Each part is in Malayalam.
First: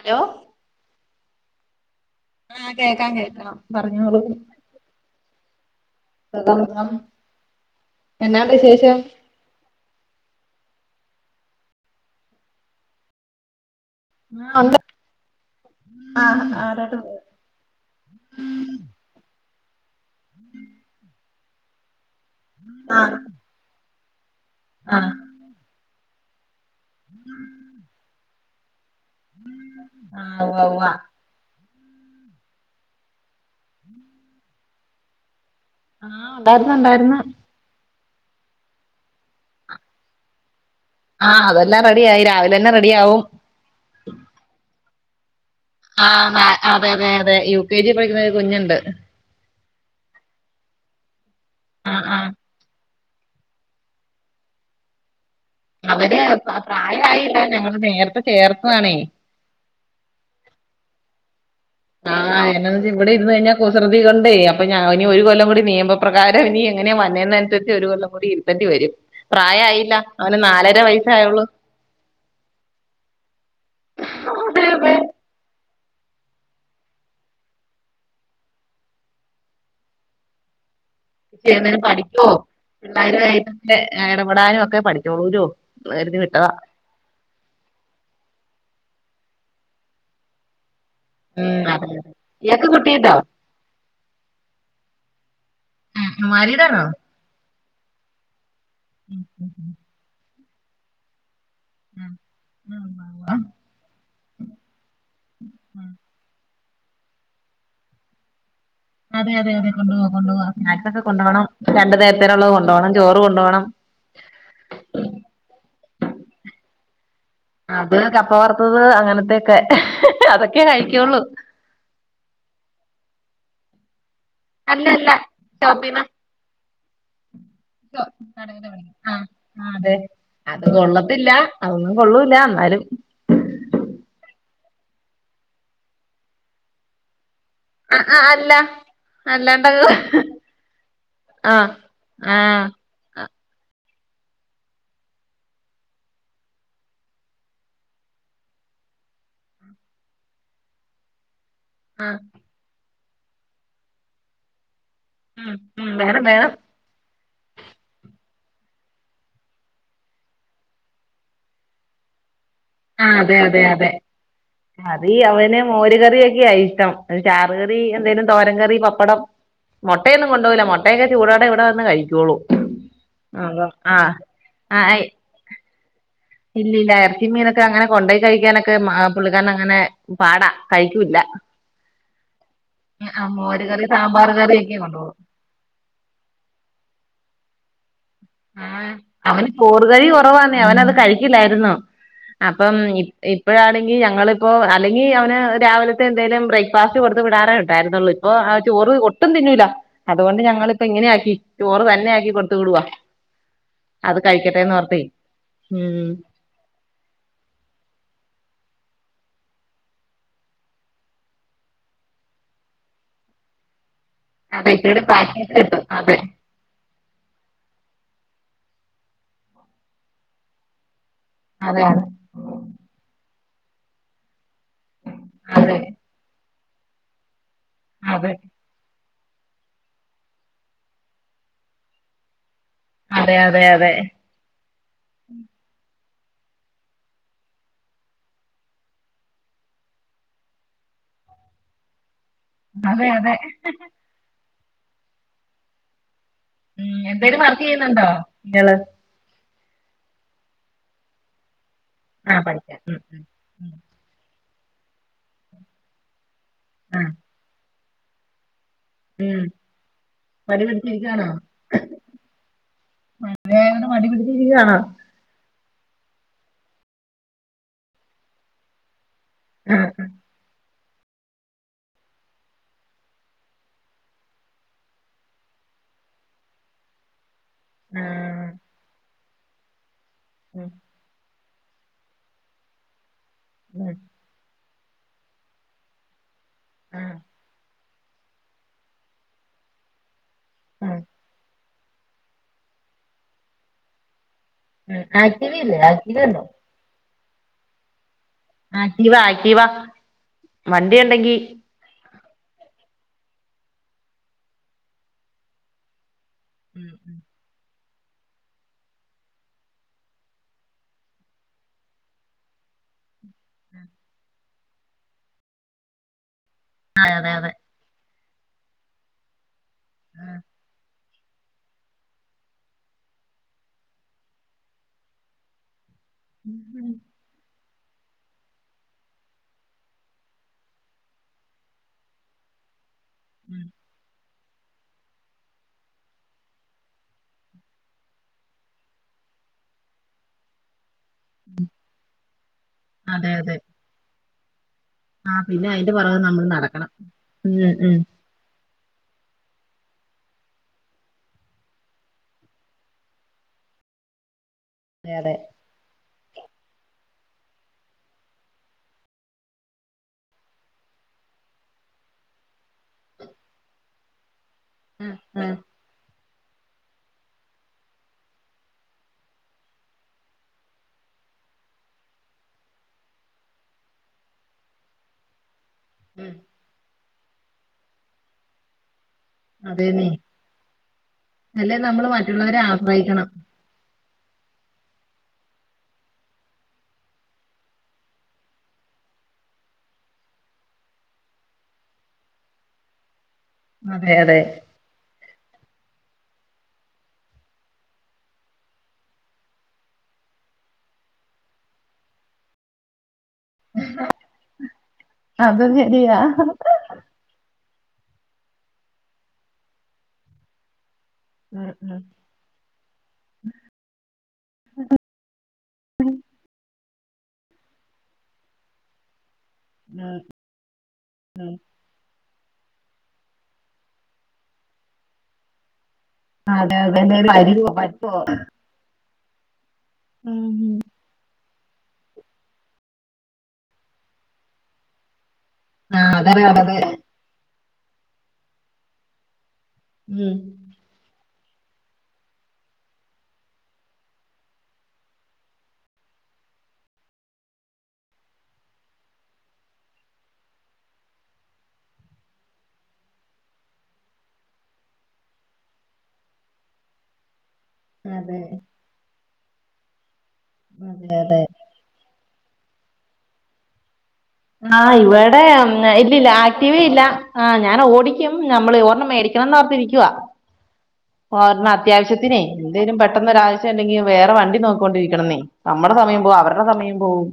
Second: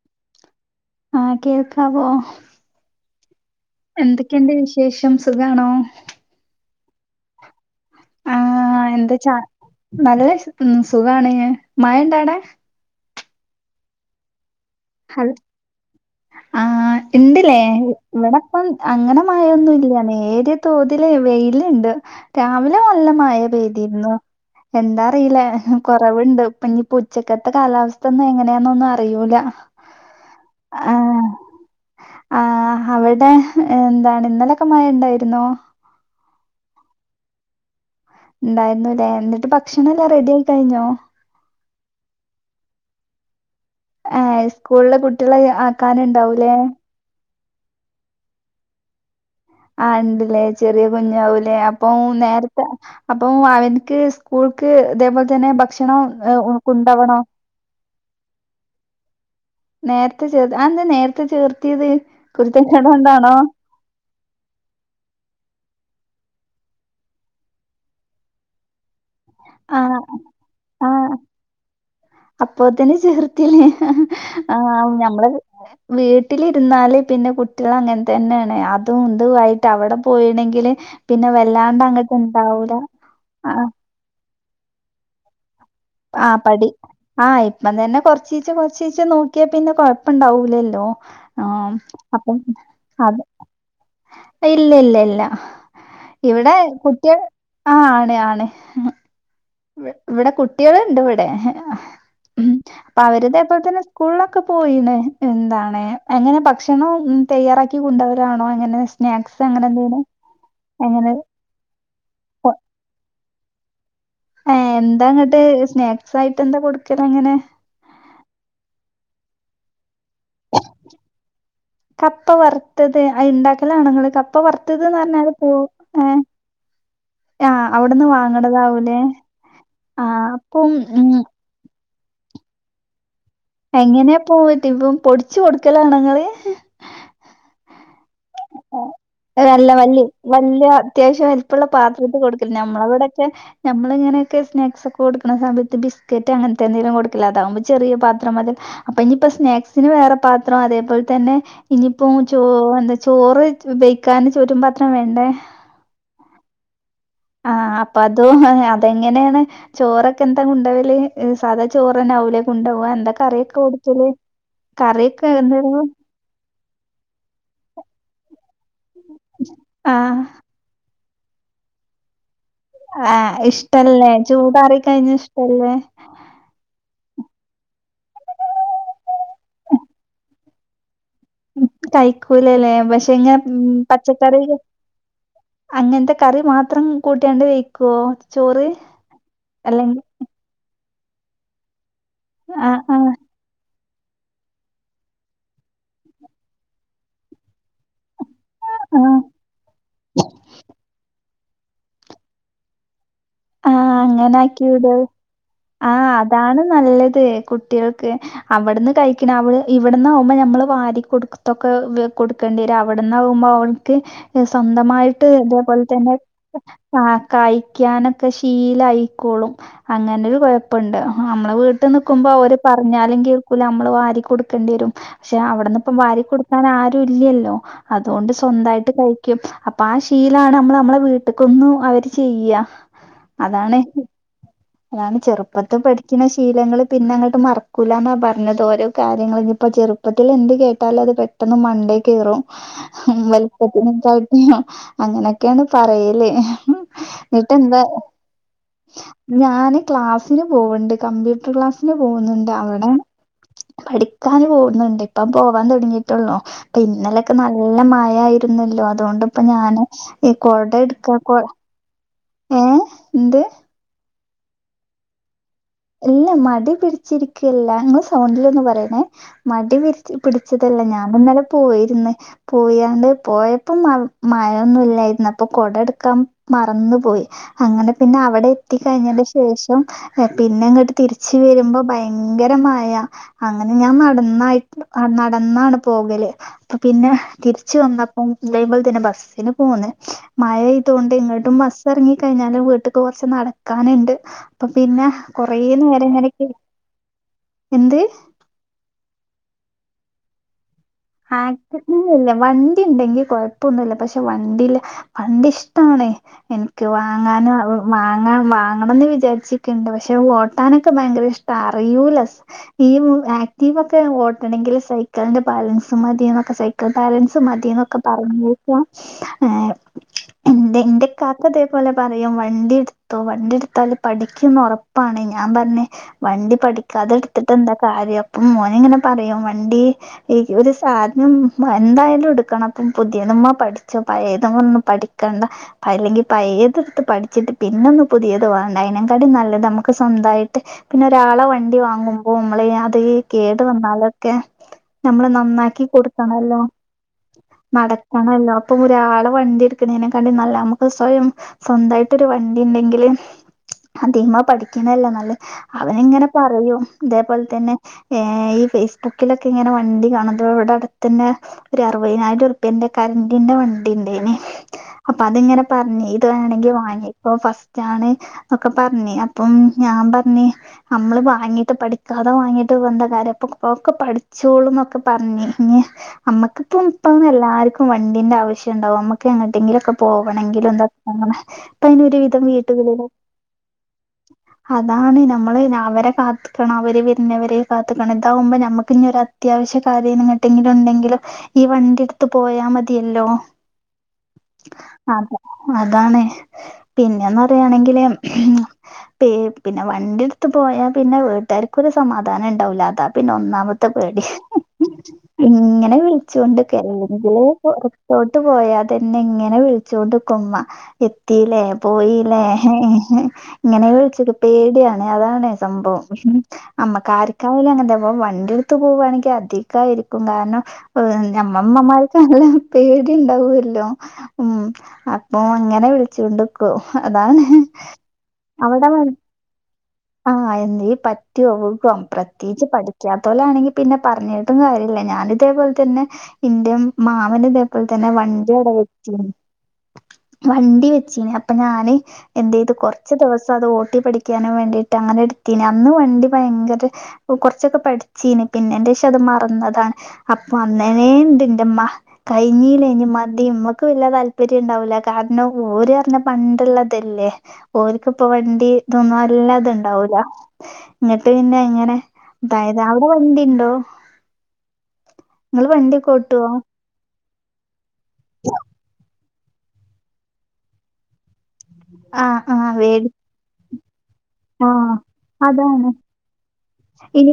ഹലോ ആ കേൾക്കാവോ? ആ കേൾക്കാം. കേൾക്കാം എന്തൊക്കെയുണ്ട് വിശേഷം സുഖാണോ? സുഖം സുഖം. ആ എന്നാണ്ട് വിശേഷം എന്താ ചാ നല്ല ച സുഖാണ് മഴ ഇണ്ടവടെ? ആ ഉണ്ട്. ഹ ആഹ് ആ ആരോട് ഇണ്ടല്ലേ ഇവിടെപ്പം അങ്ങനെ മ ഴയൊന്നൂല്ല. നേരിയ തോതില് വെയിലുണ്ട്. രാവിലെ നല്ല ആഹ് മയ പെയ്തിരുന്നു. എന്താറിയില്ല കുറവുണ്ട്. ഇപ്പൊ ഇനി ഇപ്പ ഉച്ചക്കത്തെ കാലാവസ്ഥ ഇന്ന് എങ്ങനാന്നെന്നൊന്നും അറി യ്യൂല. ആ ഉവ്വ ഉവ്വ. ആ അവിടെ എന്താണ് ഇന്നലൊക്കെ മഴ ഉണ്ടായിരുന്നോ? ആ ഉണ്ടായിരുന്നു ഉണ്ടായിരന്ന്. ഉണ്ടായിരുന്നൂല്ലേ. എന്നിട്ട് ഭക്ഷണം എല്ലാം റെഡി ആയി കഴിഞ്ഞോ? ആ അതെല്ലാം റെഡി ആയി രാവിലെ തന്നെ റെഡി ആവും. ആ സ്കൂളിലെ കുട്ടികളെ ആ നാ ആക്കാനുണ്ടാവൂലേ അതെ അതെ അതെ യു കെ ജി പഠിക്കണ ഒരു കുഞ്ഞുണ്ട്. ആ ഇണ്ടല്ലേ ചെറിയ കുഞ്ഞാവൂലേ അപ്പം നേരെത്ത അപ്പം അവനിക്ക് സ്കൂൾക്ക് ഇതേപോലെ തന്നെ ഭക്ഷണം അവര് കുണ്ടോവണോ. ത്തെ ചേർത്തതാണേ. നേരത്തെ ചേർത്ത്. അതെന്തേ നേരത്തെ ചേർ ആ എന്നന്നോയ്ച്ചാ ഇവിടെ ഇരുന്ന് കഴിഞ്ഞാ കുസൃതി കൊണ്ടേ അപ്പൊ ഞാന് ഒരു കൊല്ലം കൂടി നിയമ പ്രകാരം ഇനി എങ്ങനെയാ വന്നേന്നനുസരിച്ച് ഒരു കൊല്ലം കൂടി ഇരുത്തണ്ടി വരും. പ്രായ ആയില്ല അവന് നാലര വയസേ ആയുള്ളൂ. അപ്പൊത്തിന് ചേർത്തില്ലേ ആ വയസ്സായുള്ളൂ ഞമ്മള് വീട്ടിലിരുന്നാല് പിന്നെ കുട്ടികൾ അങ്ങനെ തന്നെയാണ്. അതും ഇതു ആയിട്ട് അവിടെ പോയാണെങ്കില് കുട്ടി അന്നേരം പഠിക്കോ ആഹ് പിള്ളേരുമായിട്ടൊക്കെ ഇടപെടാനും ഒക്കെ പഠിച്ചോളൂലോ. ആ പഠി ആ ഇപ്പം തന്നെ കൊറച്ചീച്ചെ കൊ റച്ചീച്ചെ നോക്കിയാ പിന്നെ കൊഴപ്പുണ്ടാവില്ലല്ലോ. ആ ഉം അതെ അതെ അപ്പം ഇയാക്ക് കുട്ടിയുണ്ടോ അതെ. ഇല്ല ഇല്ല ഇല്ല ഉം ഇവിടെ മാരീഡാണോ കുട്ടി ആ ആണ് ആണ് [unintelligible] ഇവ ഇവിടെ കുട്ടികളുണ്ട് ഇവിടെ. ഉം ഉ അപ്പൊ അവരിതെപ്പോഴ്ത്തന്നെ സ്കൂളിലൊക്കെ പോയീണ് എന്താണ് എങ്ങനെ ഭക്ഷ ഭക്ഷണം തയ്യാറാക്കി കൊണ്ടോവലാണോ. അതെ അതെ കൊണ്ട് പോവ കൊണ്ട്‌ പോവ സ്നാക്ക്സ് ഒക്കെ എങ്ങനെ കൊണ്ടോണം രണ്ട്‌ കൊ നേരത്തിനുള്ളത് കൊണ്ട് പോവണം ചോറ് കൊണ്ട് [unintelligible] ആ ഏ എന്താ ങ്ങട്ട് സ്നാക്സ് ആയിട്ട് എന്താ കൊടുക്കലങ്ങനെ? ക്കെ [unintelligible] കപ്പ വറുത്തത് അത് ഇണ്ടാക്കലാണങ്ങള് കപ് പ്പ വർത്തത് അല്ല അല്ല ന്നർഞ്ഞാല് പോ ഷോപ്പിന്ന് ഏ ആഹ് അവിടുന്ന് വാങ്ങണതാവൂലേ [inaudible] ആ അതെ ആഹ് അത് അപ്പം ഉം കൊള്ളത്തില്ല അതന്നും കൊള്ളൂല ന്നാലും എങ്ങനെയാ പോയിട്ട് പ്പം പൊടിച്ചു കൊടുക്കലാ ങ്ങള് അ ആ അല്ല അല്ല അല്ലാണ്ടങ്ങ് വല്യ വല്യ അത്യാവശ്യം ആ വലിപള്ള പാത്രത്ത് ആ കൊടുക്കല് ആ നഞമ്മളവടൊക്കെ ഇങ്ങനെയൊക്കെ സ്നക്സ് ഒക്കെ കൊടുക്ക്ണ സമയത്ത് ബിസ്ക്കറ്റ് അങ്ങൻത്തെ കൊടുക്കല് അതാവുമ്പോ ചെറിയ പാത്രം മതി അപ്പൊ ഇനിയിപ്പ സ്നാക്സിന് വേറെ പാത്രം അതേപോലെ തന്നെ ഇനിയിപ്പോ ആ ചോ എന്താ ചോറ് വെയക്കാന് ചോറ്റു പാ ഉം ഉം വേണം വേണം ആ അപ്പൊ അതോ അതെങ്ങനെണ് ചോറൊക്കെ എന്താ കൊണ്ടവല്? ങ് സാധാ ചോറ് ആവും ലെ? ആ അതെ അതെ അതെ അതീ കറിയൊക്കെ അവന് എന്തായിരുന്നു മോര് കറിയൊക്കെ ഇഷ് [unintelligible] ചാറുകറി എന്തേലും തോരംകറി പപ്പടം ആഹ് മൊട്ടയൊന്നും കൊണ്ടവൂല മോ ട്ടയൊക്കെ ചൂടോടെ ഇവിടെ വന്ന് കഴിച്ചോളും ആഹ് ഇഷ്ടല്ലെ? ചൂടാറി കഴിഞ്ഞ ഇഷ്ടല്ലെ? ഇല്ല ഇല്ല ഇറച്ചി മീനൊക്കെ അങ്ങനെ കൊണ്ടോയി കഴിക്കാനൊക്കെ ആ പുള്ളിക്കാരൻ അങ്ങനെ പാടാ കഴിക്കൂല്ല. കഴക്കൂലലെ പക്ഷെ ആ ഞാൻ മോര് കറി സാമ്പാർ പച്ചക്കറീല് കറി ഒക്കെ കൊണ്ടോവും അങ്ങനത്തെ കറി മാത്രം കൂട്ടിയാണ്ട് വെയ്ക്കോ? ആ അവന് കൂടുതല് കുറവാണ് അവനത് കഴിക്കലായിരുന്നോ? അപ്പം ആഹ് ആഹ് ഇപ്പോഴാണ് ങ്കി ഞങ്ങളിപ്പോ അല്ലെങ്കി അവന് രാവിലത്തെ എന്തേലും ബ്രേക്ക്ഫാസ്റ്റ് കൊടുത്ത് വിടാറേ ഉണ്ടായിരുന്നുള്ളൂ പ്പൊ ആ ചോറ് ആഹ് ഒട്ടും തിന്നൂല പ്പോ ആ ചോറ് ഒട്ടും തിന്നൂല്ല അതുകൊണ്ട് ഞങ്ങിപ്പോ ഇങ്ങനെയ ആക്കി ചോറ് തന്നെ ആക്കി കൊടുത്ത വിടുവാ. ആ അത് അങ്ങന ആക്കി കഴിക്കട്ടെന്ന് വിട ഓർത്തേ ഉം ആഹ് അതാണ് നല്ലത് കുട്ടികൾക്ക് അവിടുന്ന് കഴിക്കണവൾ ഇവിട്ന്ന് ആകുമ്പോൾ നമ്മള് വാരി കൊടുത്തൊക്കെ കൊടുക്കേണ്ടി വരും അവിടന്നാവകുമ്പോൾ അവൻ അതെ ഇച്ചിരൂടെ ത്സ്വന്തമായിട്ട് പ്രാക്ടീസ് കിട്ടും അതേപോലെ തന്നെ അതെ കായിക്കാനും ക്കെ ശീലയിക്കോളും അങ്ങനെരു കൊഴപ്പണ്ട് നമ്മളെ വീട്ടിൽ അതാണ് നക്കുമ്പോ അവര് പറഞ്ഞാലും കേൾക്കൂല നമ്മള് വാരി കൊട് ക്കണ്ടിരും പക്ഷെ അതെ അവിടുന്ന് ഇപ്പ വാരി കൊടുക്കാൻ ആരും ഇല്ലല്ലോ? അതുകൊണ്ട് അതെ സ്വന്തായിട്ട് കഴി ക്കും അപ്പ ആ ശീലമാണ് നമ്മൾ നമ്മളെ വീട്ടക്കൊന്നും അവര് ചെയ്യ അതെ അതെ അതെ ഞാൻ ചെറുപ്പത്ത് പഠിക്കുന്ന ശീലങ്ങൾ പിന്നെ [unintelligible] പിന്നെ അങ്ങോട്ട് മറക്കൂല എന്ന പറഞ്ഞത് ഓരോ കാര്യങ്ങളൾ ഇനി ഇപ്പോ ചെറുപ്പത്തിൽ എന്ത് കേട്ടാ അല്ലത് പെട്ടെന്ന് മണ്ടേ കേറും അതെ അതെ [unintelligible] അങ്ങനൊക്കെയാണ് പറയല് ഉം എന്തേലും എന്നിട്ടെന്താ വർക്കെയ്യുന്നുണ്ടോ ങ്ങള് ഞാന് ക്ലാസ്സിന് പോവ്ണ്ട് കമ്പ്യൂട്ടർ ക്ലാസ് ആ പോകുന്നുണ്ട് പഠിക്കാൻ അവിടെ ഉം ഉം പഠിക്കാന് പോകുന്നുണ്ട് ഇപ്പം പോവാൻ തൊടങ്ങിയിട്ടുള്ളു പ്പ ആ ഇന്നലൊക്കെ നല്ല മഴയായിരു ന്നല്ലോ അതോണ്ട് ഇപ്പ ഉം ഞാന് ഈ മടി കൊട എടുക്ക പിടിച്ചിരിക്കുവാണോ കൊ ഏ എന്ത്? ടി വി ണ ഇല്ല മടി പിടിച്ചിരിക്കല്ല ഒന്ന് സൗണ്ടിലൊന്ന് പറയണേ. മടി ആ പിടി ല്ല ഞാൻ ഇന്നലെ പോയിരുന്നു പോയാണ്ട് പോയപ്പോ മഴൊന്നും ഇല്ലായിരുന്നു അപ്പൊ കൊട എടുക്കാ മറന്നു പോയി. അങ്ങനെ ആ പിന്നെ അവിടെ എത്തി കഴിഞ്ഞെന്റെ ശേഷം ഏ പിന്നെ ഉം ഇങ്ങട്ട് തിരി വരുമ്പ ഭയങ്കര മഴ അങ്ങനെ ഞാൻ ഉം നടന്ന യി ആ നടന്നാണ് പോകല് അപ്പോ ആ പിന്നെ തിരിച്ച് വന്ന പ്പം ഇതേപോലെ തന്നെ ബസ്സിന് പോന്ന് ആ മഴെയ്തോണ്ട് ഇങ്ങട്ടും ബസ് സെറങ്ങി കഴിഞ്ഞാലും വീട്ട്ക്ക് കൊറച്ച് നടക്കാന്ണ്ട് അപ്പോ ഉം പിന്നെ കൊറേ ആക്റ്റീവയില്ലേ നേരം ആക്റ്റീവ ഉണ്ടോ ഇങ്ങനെകൊ എന്ത്? ആക്ടീവ ആക്ടീവ ആക്ടിടിവ അല്ല വണ്ടി ഇണ്ടെങ്കി കൊഴപ്പൊന്നുംല്ല പക്ഷെ വണ്ടില്ല. വണ്ടി ഇഷ്ടാണ് ഇൻക്ക് ഉം വാങ്ങാനും ഓ വാങ്ങാ വാങ്ങണംന്ന് വിചാരിച്ച്ക്ക്ണ്ട്. പക്ഷെ ഓട്ടാനൊക്കെ ഭയങ്കര ഇഷ്ട അറയൂല [unintelligible] ആക്ടീവ ഒക്കെ ഓട്ടണെങ്കില് സൈക്കിളിന്റെ ബാലൻ സ് മതിന്നൊക്കെ സൈക്കിൾ അതെ ബാലൻസ് അതെ മതിന്നൊക്കെ പറഞ്ഞ്പ്പോ ഏ എന്ത ഇന്റെ കാക്ക ഇതേപോലെ പറയും വണ്ടി എടുത്തോ വണ്ടി എടുത്താല് പഠിക്കുംന്ന്ഒറപ്പാണ്. ഞാൻ പറഞ്ഞഞ്ഞു. വണ്ടി പഠിക്കാതെ എട്ത്തിട്ട് എന്താ കാര്യം. അപ്പോ മോനിങ്ങനെ പറയും വണ്ടി ഈ ഈ ഒരു സാധനം എന്തായാലും എടുക്കണം അപ്പം പുതിയതുമ്മ ഉം പഠിച്ചോ പയേ തുമ്മ ഒന്നും പഠിക്കണ്ട. അല്ലെങ്കി പയേതെട്ത്ത് പഠിച്ചിട്ട് പിന്നൊന്ന് പുതിയത് വാണ്ടേ അയ്നെംകാട്ടി ന ല്ലത് അമ്മക്ക് സ്വന്തായിട്ട് പിന്നെ ഒരാളെ വണ്ടി വാങ്ങുമ്പോ മ്മള് അത് അതെ അതെ കേട് വന്നാലൊക്കെ ഞമ്മള് ആ പിന്നെ നന്നാക്കി അയിന്റെ പുറകെ നമ്മൾ കൊടുക്കണല്ലോ നടക്കണം ഉം ഉം നടക്കണല്ലോ ഇപ്പം ഒരാളെ വണ്ടി എടുക്കണേനെക്കാട്ടി നല്ല, നമ്മക്ക് സ്വയം സ്വന്തായിട്ടൊരു വണ്ടി ഇണ്ടെങ്കില് അതീമ്മ പഠിക്കന്നെല്ലേ അതെ നല്ലേ അതെ അവന് ഇങ്ങനെ പറയും ഇതേപോലെ തന്നെ ഏ ഈ ഫേസ്ബുക്കിലൊക്കെ ഇങ്ങനെ വ ണ്ടി കാണുമ്പ ഇവിടെ അടുത്തെന്നെ ഒരു അറുവയിനായിരം ഉറുപ്പ്യൻ്റെ കരണ്ടിന്റെ വണ്ടി ഇണ്ടേയ്നി. ഉം അപ്പോ അത് ഉം ഇങ്ങനെ പറഞ്ഞെ വേണെങ്കിൽ വാങ്ങിക്കോ ഫസ്റ്റാണ് ഒക്കെ പറഞ്ഞ്. അപ്പം ഞാൻ പറഞ്ഞ് അമ്മള് വാങ്ങീട്ട് പഠിക്കാതെ വാങ്ങീട്ട് ഇപ്പെന്ത കാര്യം ഒ ഒക്കെ പഠി ച്ചോളുംന്നൊക്കെ പറഞ്ഞ്. ഇനി ഉം അമ്മക്കിപ്പ ഇപ്പം എല്ലാർക്കും വണ്ടിന്റെ ആവശ്യം ഇണ്ടാവും അമ്മ ക്കെങ്ങട്ടെങ്കിലൊക്കെ അതേന്നെ പോവണെങ്കിലും [unintelligible] അല്ലേ ഇപ്പം അയിന് നമ്മള് ഒരുവിധം മറ്റുള്ളവരെ വീടുകളിലും ആശ്രയിക്കണം അതാണ്, നമ്മള് ഞ അവരെ കാത്ത്ക്കണം അവര് വരുന്നവരെ കാത്ത്ക്കണം ഇതാവുമ്പോ ഞമ്മക്ക് ഇനി ഒരു അ ത്യാവശ്യ കാര്യം എങ്ങട്ടെങ്കിലും ഇണ്ടെങ്കിലും ഈ വണ്ടി എടുത്ത് പോയാ മതിയല്ലോ. അതെ അതെ അത അതാണ് പിന്നെന്ന് പറയാണെങ്കില്. പി പിന്നെ വണ്ടി എടുത്ത് പോയാ പിന്നെ വീട്ടാര്ക്കൊരു സമാധാനം ഇണ്ടാവൂല അതാ പിന്നെ ഒന്നാമത്തെ പേടി. അത് ഇങ്ങനെ ശരിയാ വിളിച്ചൊണ്ട്ക്കും അല്ലെങ്കില് പൊറത്തോട്ട് പോയാതന്നെ ഇങ്ങനെ വിളിച്ചോണ്ട്ക്കും ഉമ്മ എത്തീലെ ഉം ഉം പോയീലെ ഇങ്ങനെ വിളിച്ച്ക്കും പേടിയാണ് അതാണ് സംഭവം. അമ്മക്കാരിക്കായാലും അങ്ങനത്തെ ഇപ്പോ വണ്ടിയെടു ത്ത് പോവാണെങ്കി ഉം അധികായിരിക്കും കാരണം ഏ ഞമ്മ ഇമ്മമാര് ക്ക് നല്ല പേടിണ്ടാവു അല്ലോ. ഉം അപ്പോ അങ്ങനെ വിളി ച്ചോണ്ട്ക്കും അതെ അതെ എന്തേലും അതാണ്. വരുവോ പറ്റോ അവിടെ വ ആ എന്തേ പറ്റോ വികോ പ്രത്യേകിച്ച് പഠിക്കാ ത്തോലാണെങ്കി പിന്നെ പറഞ്ഞിട്ടും കാര്യല്ല ഞാന് ഇതേപോലെ തന്നെ ആഹ് അതറിയ ഇന്റെ അതതെ മാമന് ഇതേ പോലെ തന്നെ വണ്ടിയവിടെ വെച്ചീനു. ഉം വണ്ടി വെച്ചീനെ അപ്പം ഞാന് എന്തെയ്തു കൊറച്ച് ദിവസം അത് ഓട്ടി പഠിക്കാനും വേണ്ടിട്ട് അങ്ങനെ എടുത്തീന് അന്ന് വണ്ടി ഭ യങ്കര ഇപ്പോ കൊറച്ചൊക്കെ പഠി ച്ചീനു പിന്നെന്റെഷം അത് മറന്നതാണ്. അപ്പോ അന്നനെണ്ട് ഇന്റെമ്മ കഴിഞ്ഞീലെ ഇനി മതി. മ്മക്ക് വല്യ താല്പര്യംണ്ടാവൂല്ല. കാരണം ഓര്അർഞ്ഞാ പണ്ട്‌ള്ളതല്ലേ ഓല്ക്ക്പ്പൊ അതെ വണ്ടി തോന്നും അല്ലാത്ണ്ടാവൂല. അതെ ന്ന്ട്ട് അതെ പിന്നെ ഇങ്ങനെ തായത് അവ്ടെ വണ്ടിണ്ടോ ആ. ഇവടെ നിങ്ങൾ വണ്ടിയൊക്കെ ഇല്ലില്ല. ഓട്ടുവോ ആക്റ്റീവേ ഇല്ല ആ ഞാനോടിക്കും നമ്മള് ഓർണ്ണം മേടിക്ക ണം ന്നോർത്തിരിക്കുവ ഓർണം ആഹ് അത്യാവശ്യത്തിനെ. ആഹ് എന്തേലും വേടി പെട്ടെന്ന് ഒരാവശ്യംണ്ടെങ്കി വേറെ വണ്ടി ആഹ് നോക്കൊണ്ടിരിക്കണംന്നേ അതാണ് നമ്മടെ സമയം പോ അവര്ടെ സമയം പോവും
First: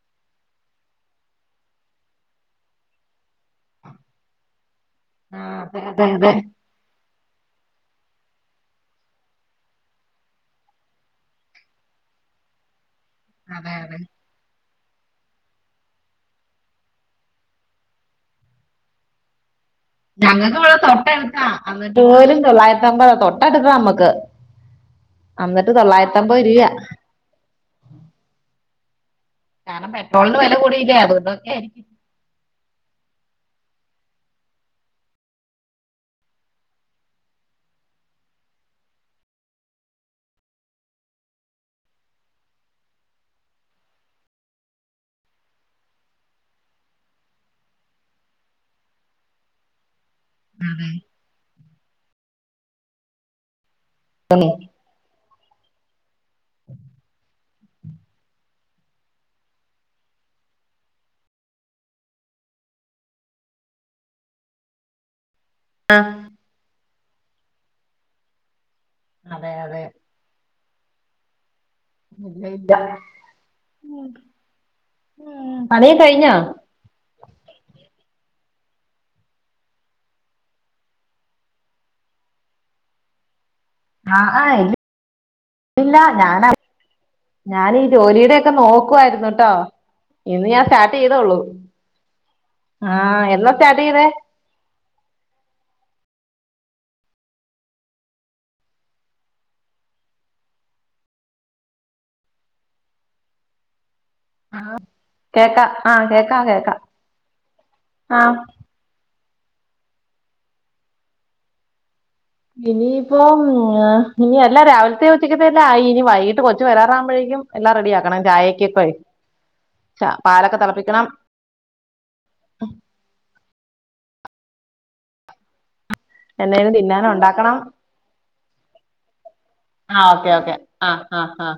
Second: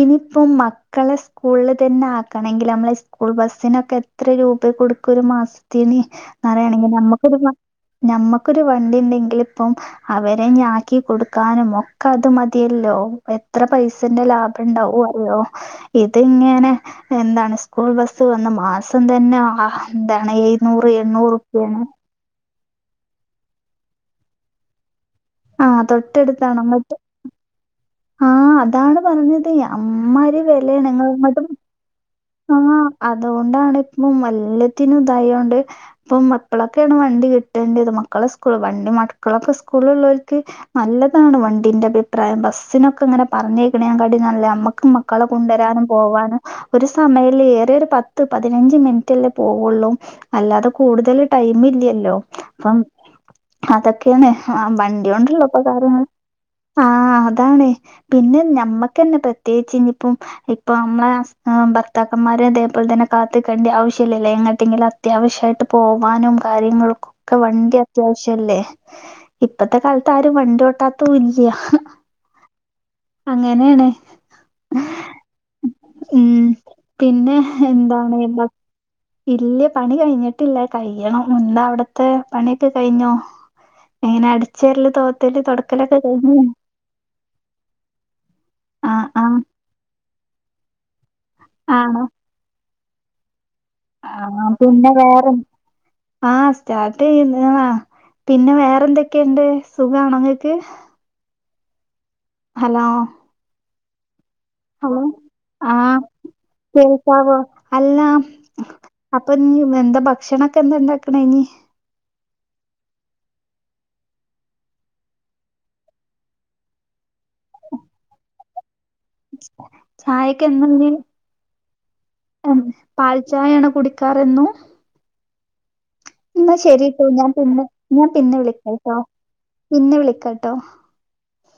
ഇനിപ്പം മക്കളെ സ്കൂള് തന്നെ ആക്കണെങ്കില് നമ്മള് സ്കൂൾ ബസ്സിനൊക്കെ എത്ര രൂപെ കൊടുക് ക്ക് ഒരു ആഹ് അതെ മാസത്തിനി അതെ അതെ പറയാണെങ്കി നമ്മക്കൊരു മ ഞമ്മക്കൊരു വണ്ടിണ്ടെങ്കില് പ്പം അവരെ ഞാക്കി കൊടുക്കാനും ഒക്കെ അത് മതിയല്ലോ എത്ര അതെ അതെ പൈസന്റെ ലാ ഭം ണ്ടാവുഅറിയോ. ഇത്ങ്ങനെ എന്താണ് സ്കൂൾ ബസ്സ് വന്ന മാസം തന്നെ ആഹാ ഞങ്ങൾക്ക് ഇവടെ തൊട്ടടുത്താ. എന്നിട്ട് പോലും തൊള്ളായി രത്തബതാ. തൊട്ട അടുത്ത നമ്മക്ക് ആ അന്നിട്ട് തൊള്ളായിരത്തമ്പത് തൊട്ടടുത്താണ് ര്യാ അങ്ങോട്ട് ആ അതാണ് പറഞ്ഞത് കാരണം പെട്രോളിന് അമ്മാരി വെല കൂടിയില്ലെ അതുണ്ടെന്നെ ആരിക്കും ആഹ് അതുകൊണ്ടാണ് ഇപ്പൊ മല്ലത്തിനും ഇതായോണ്ട് ഇപ്പം മക്കളൊക്കെണ് വ ണ്ടി കിട്ടേണ്ടത്. മക്കളെ സ്കൂ വണ്ടി മക്കളൊക്കെ സ്കൂള് ള്ളോല്ക്ക് നല്ലതാണ് വണ്ടിന്റെ അഭിപ്രായ യം. ബസ്സിനൊക്കെ ഇങ്ങനെ പറഞ്ഞയക്ക്ണക്കാട്ടി നല്ല നമ്മക്ക് മക്കളെ കൊണ്ടൊരാനും പോവാനും ഒര് സ് സമയല്ലെ ഏറിയാ ഒരു പത്ത് പതിനഞ്ച് മിൻറ്റെല്ലെ പോവൊള്ളൂ അല്ലാതെ കൂടുതല് ടൈമില്യല്ലോ പ്പം. അതൊക്കേണ് ആ വണ്ടിയോണ്ട്‌ള്ള പകാര്യങ്ങള്. ആ അതാണെയ് പിന്നെ ഞമ്മക്കെന്നെ പ്രത്യേച്ച് ഇഞ്ഞ് പ്പം ഇപ്പ നമ്മളെ ഹസ് പ്പാ ഭർ ത്താക്കൻ മാരെ തേപോല് തന്ന കാത്ത് ക്കണ്ട ആവശ്യല്യല്ലോ. എങ്ങട്ടെങ്കിലും അത്യാവ്ശ്യയ് ട്ട് പോവാനും കാര്യങ്ങൾക്കൊക്കെ വണ്ടി അത്യാവ്ശ്യല്ലേ അതെ അതെ ഇപ്പത്തെ അതെ കാല്ത്ത് ആരും വണ്ടി ഓട്ടാതൗഇല്യ [unintelligible] പണി ഉം കഴിഞ്ഞേ പിന്നെ എന്താണ് എന്താ. ഇല്യ. പണി കൈഞ്ഞിട്ടില്ല കയ്യണം. ന്ന്താ അവിടത്തെ പണിഒക്കെ കൈഞ്ഞോ എങ്ങനെ ആഹ് ആഹ് അടിച്ച് ഇല്ല വാരല് തോത്തല് തൊടക്കലൊക്കെ കഴിഞ്ഞോ ഞാനീഈ ജോലീടെയൊക്കെ ആഹ് നോക്കുവായിര്ന്നു ആഹ് ട്ടോ ഇന്ന് ഞാൻ സ്റ്റാർട്ട് ചെയ്തോള്ളു. ആഹ് എന്നാ സ്റ്റാർട്ട് ചെയ്തേ ആ പിന്നെ വേറെ എന്. ആ സ്റ്റാർട്ട് ചെയ്യുന്ന് ആ പിന്നെ വേറെന്തൊക്കെണ്ട്. സുഖാണൊങ്ങക്ക് ഹലോ ഹലോ. കേക്കാം ആഹ്. കേക്കാം കേക്കാം കേൾക്കാവൊ അല്ല ആഹ് അപ്പൊ ഇനി എന്താ ഭക്ഷണൊക്കെ എന്താണ്ടാക്ണെ ഇനി ഇനിയിപ്പോ ഞാ ഇനി അല്ല രാവില്ത്തെ ഒച്ചക്കതെല്ലാ ആയി. ഇനി വൈകിട്ട് കൊച്ചു വരാറാവുബഴേ കും എല്ലാം റെഡിയാക്കണം. ചായക്പേഴ് ചായക് ഇന്നഞ്ഞി ഉം. പാൽ ചായേണോ കുടിക്കാറെന്നും ന്നാ എന്തെങ്കിലും ശരിട്ടോ. തിന്നാനും ഞാൻ ഉണ്ടാക്കണം പിന്നെ ഞാൻ പിന്നെ വിളിക്കട്ടോ പിന്നെ ആഹ് ഓക്കെ വിളിക്കട്ടോ ഓക്കെ ആഹ് ആഹ് ആഹ്